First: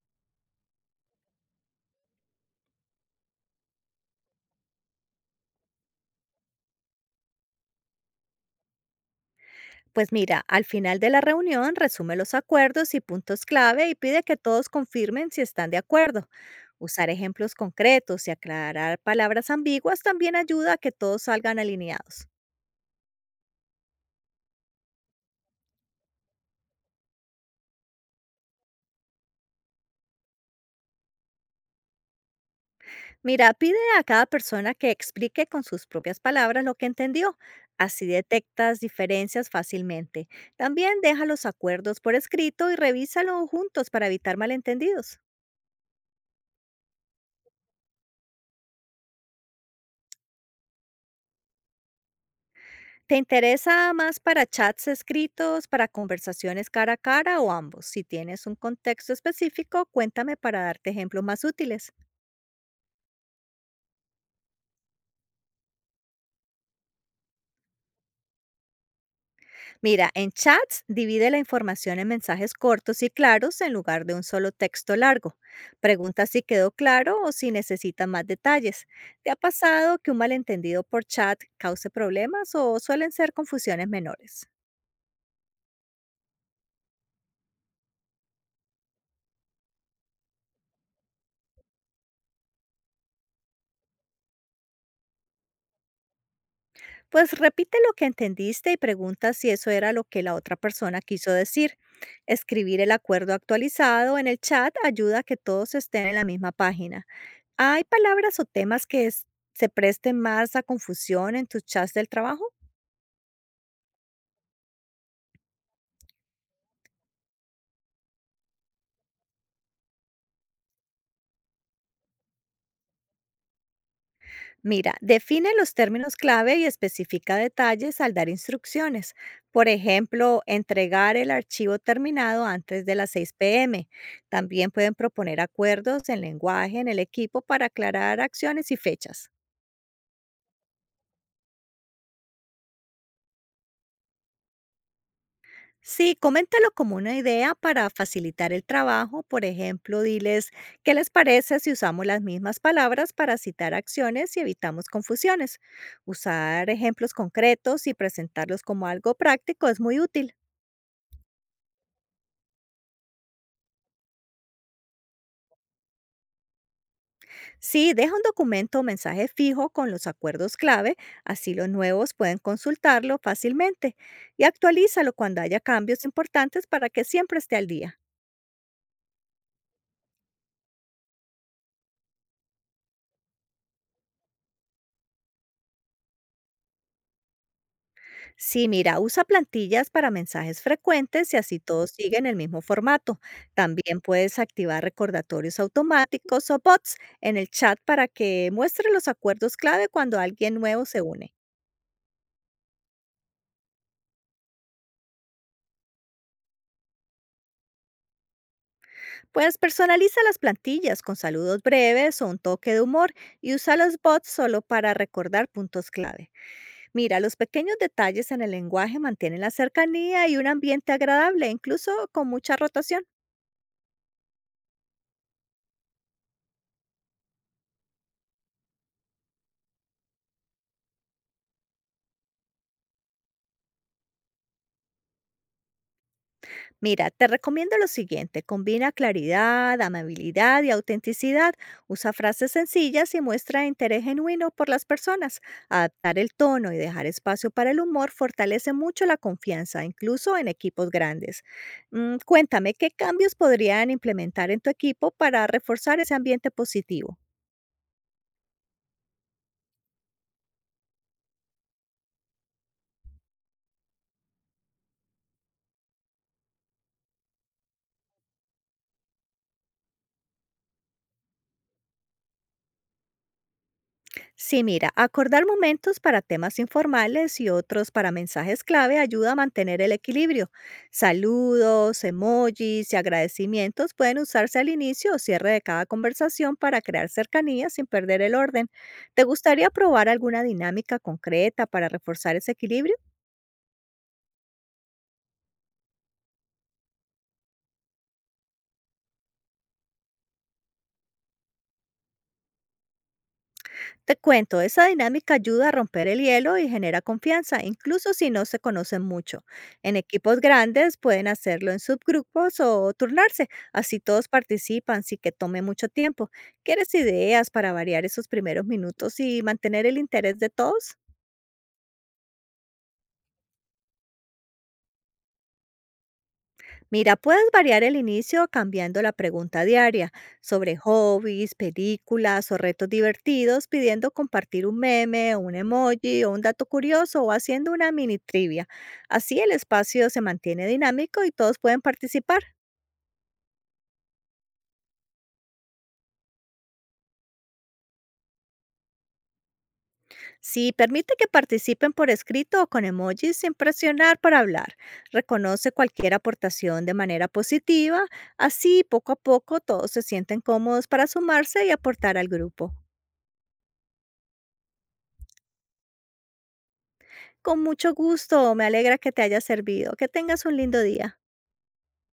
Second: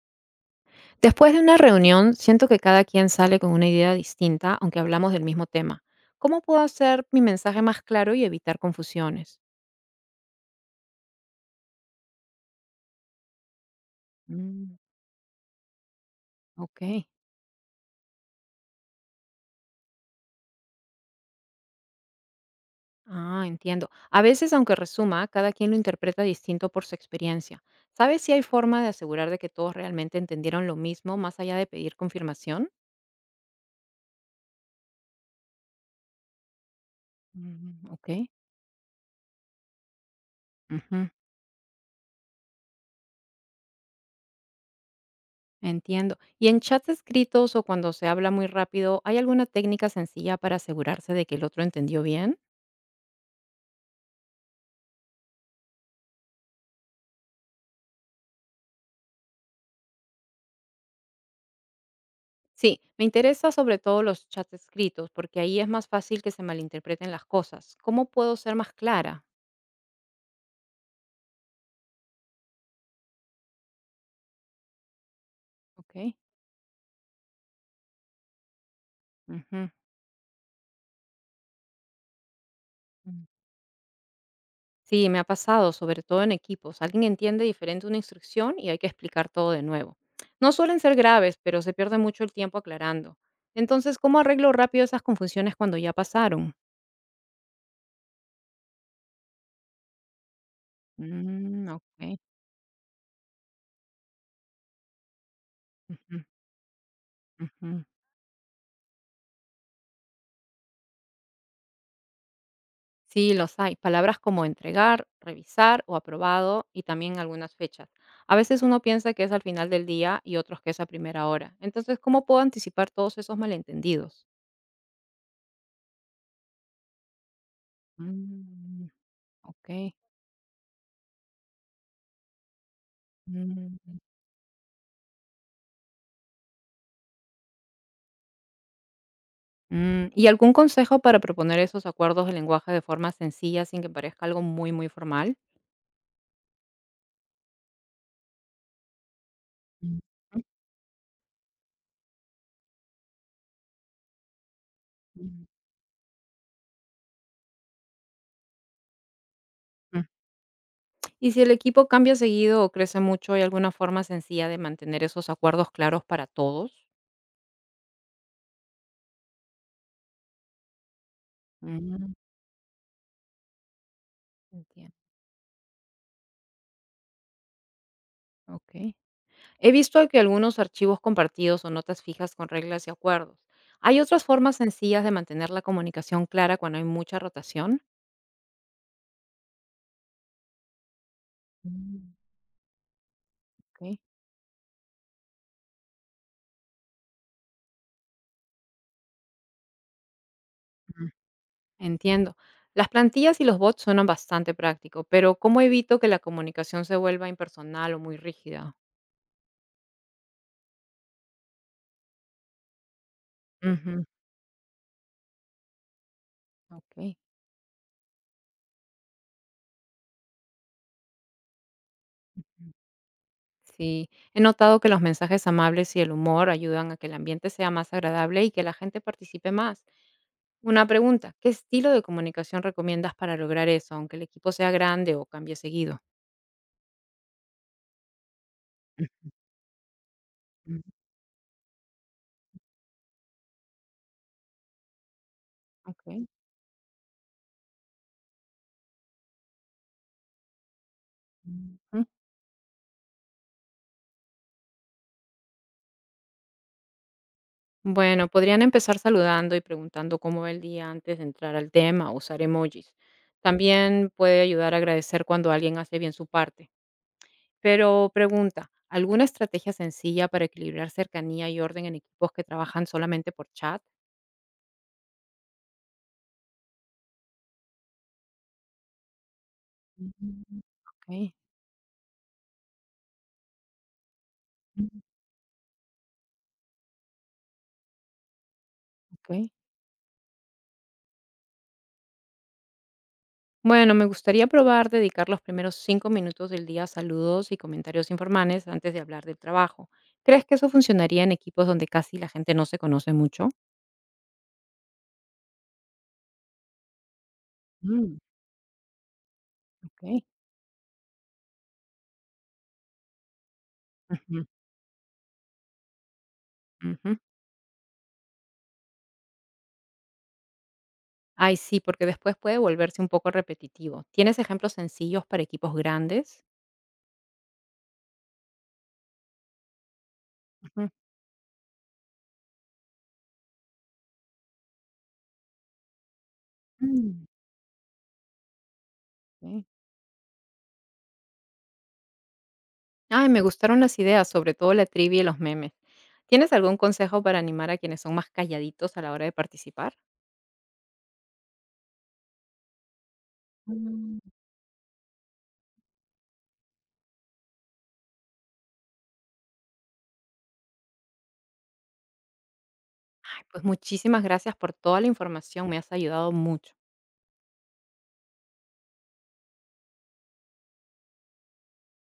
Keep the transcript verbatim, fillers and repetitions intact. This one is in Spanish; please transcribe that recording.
Después de una reunión, siento que cada quien sale con una idea distinta, aunque hablamos del mismo tema. ¿Cómo puedo hacer mi mensaje más claro y evitar confusiones? Pues mira, al final de la reunión resume los acuerdos y puntos clave y pide que todos Mm, confirmen si están de acuerdo. ok. Usar ejemplos concretos y aclarar palabras ambiguas también ayuda a que todos salgan alineados. Ah, entiendo. A veces, aunque resuma, cada quien lo interpreta distinto por su experiencia. ¿Sabes si hay forma de asegurar de que todos realmente entendieron lo mismo más allá de pedir confirmación? Mira, pide a cada persona que explique con sus propias palabras lo que entendió. Mm, Así ok. detectas diferencias fácilmente. También Ujú, deja los acuerdos por escrito y revísalo juntos para evitar malentendidos. entiendo. ¿Y en chats escritos o cuando se habla muy rápido, hay alguna técnica sencilla para asegurarse de que el otro entendió bien? ¿Te interesa más para chats escritos, para conversaciones cara a cara o ambos? Si tienes un contexto específico, cuéntame para darte ejemplos más útiles. Sí, me interesa sobre todo los chats escritos, porque ahí es más fácil que se malinterpreten las cosas. ¿Cómo puedo ser más clara? Mira, en chats divide la información en mensajes cortos y claros en lugar de un solo texto largo. Ok. Pregunta si quedó claro o si necesitas más detalles. ¿Te ha Ujú. pasado que un malentendido por chat cause problemas o suelen Mm. ser confusiones menores? Sí, me ha pasado, sobre todo en equipos. Alguien entiende diferente una instrucción y hay que explicar todo de nuevo. No suelen ser graves, pero se pierde mucho el tiempo aclarando. Entonces, ¿cómo arreglo rápido esas confusiones cuando ya pasaron? Pues repite lo que entendiste y pregunta si eso era lo que la otra persona quiso Mm, decir. ok. Escribir el acuerdo actualizado en el chat ayuda a que todos estén en Ujú, la misma página. ujú. ¿Hay palabras o temas que es- se presten más a confusión en tus chats del trabajo? Sí, los hay. Palabras como entregar, revisar o aprobado y también algunas fechas. A veces uno piensa que es al final del día y otros que es a primera hora. Entonces, ¿cómo puedo anticipar todos esos malentendidos? Mira, define los términos clave y especifica detalles al dar Mm, instrucciones. Por ok. ejemplo, entregar el archivo terminado antes de las 6 Mm. p.m. También pueden proponer acuerdos en lenguaje en el equipo para aclarar acciones y fechas. Mm, ¿y algún consejo para proponer esos acuerdos de lenguaje de forma sencilla sin que parezca algo muy, muy formal? Sí, coméntalo como una idea para facilitar el trabajo. Por Mm, ejemplo, mm, diles, ¿qué les parece si usamos las mismas palabras para citar acciones y evitamos confusiones? Usar ejemplos concretos y presentarlos como algo práctico es muy mm. útil. Y si el equipo cambia seguido o crece mucho, ¿hay alguna forma sencilla de mantener esos acuerdos claros para todos? Sí, deja un documento o mensaje fijo con los acuerdos clave, así los Mm, nuevos pueden consultarlo fácilmente y entiendo. actualízalo cuando haya cambios importantes para que siempre esté al día. Ok. He visto que algunos archivos compartidos o notas fijas con reglas y acuerdos. ¿Hay otras formas sencillas de mantener la comunicación clara cuando hay mucha rotación? Sí, mira, usa plantillas para mensajes frecuentes y así todos Mm, siguen el mismo formato. ok. También puedes activar recordatorios automáticos o bots en el chat para que muestre los acuerdos clave cuando alguien nuevo se Mm, une. entiendo. Las plantillas y los bots suenan bastante práctico, pero ¿cómo evito que la comunicación se vuelva impersonal o muy rígida? Pues personaliza las plantillas con saludos breves o un toque de humor y usa los Ujú. bots solo para recordar puntos clave. Ok. Mira, los pequeños detalles en el lenguaje mantienen la cercanía y un ambiente agradable, incluso con mucha rotación. Sí, he notado que los mensajes amables y el humor ayudan a que el ambiente sea más agradable y que la gente participe más. Una pregunta, ¿qué estilo de comunicación recomiendas para lograr eso, aunque el equipo sea grande o cambie seguido? Mira, te recomiendo lo siguiente, combina claridad, amabilidad y Ujú. autenticidad, usa frases sencillas y muestra interés genuino por las personas. Ok. Adaptar el tono y dejar espacio para el humor fortalece mucho la confianza, incluso en equipos grandes. Ujú. Mm, cuéntame, ¿qué cambios podrían implementar en tu equipo para reforzar ese ambiente positivo? Bueno, podrían empezar saludando y preguntando cómo va el día antes de entrar al tema, o usar emojis. También puede ayudar a agradecer cuando alguien hace bien su parte. Pero pregunta, ¿alguna estrategia sencilla para equilibrar cercanía y orden en equipos que trabajan solamente por chat? Sí, mira, acordar momentos para temas informales y otros para mensajes clave ayuda a mantener el equilibrio. Mm. Ok, Saludos, emojis y agradecimientos pueden usarse al mm, inicio o cierre de cada conversación para crear cercanía sin perder el orden. ¿Te ok. gustaría probar alguna dinámica concreta para reforzar ese equilibrio? Bueno, me gustaría probar dedicar los primeros cinco minutos del día a saludos y comentarios informales antes de hablar del trabajo. ¿Crees que eso funcionaría en equipos donde casi la gente no se conoce mucho? Te cuento, esa dinámica ayuda a romper el hielo y genera confianza, incluso Mm. si no se conocen mucho. En Ok. equipos grandes pueden hacerlo en subgrupos o turnarse, así todos Ujú, participan sin que tome mucho tiempo. ¿Quieres ujú. ideas para variar esos primeros minutos y mantener el interés de todos? Ay, sí, porque después puede volverse un poco repetitivo. ¿Tienes ejemplos sencillos para equipos grandes? Mira, puedes variar el inicio cambiando la pregunta diaria sobre Ujú. hobbies, películas o retos divertidos, pidiendo compartir un meme, un emoji o un dato curioso Mm. o haciendo una mini trivia. Así el Ok. espacio se mantiene dinámico y todos pueden participar. Ay, me gustaron las ideas, sobre todo la trivia y los memes. ¿Tienes algún consejo para animar a quienes son más calladitos a la hora de participar? Si permite que participen por escrito o con emojis sin presionar Mm. para hablar. Reconoce cualquier aportación de manera positiva. Así, poco a poco, todos se sienten cómodos para sumarse y aportar al grupo. Ay, pues muchísimas gracias por toda la información, me has ayudado mucho. Con mucho gusto, me alegra que te haya servido. Que tengas un lindo día.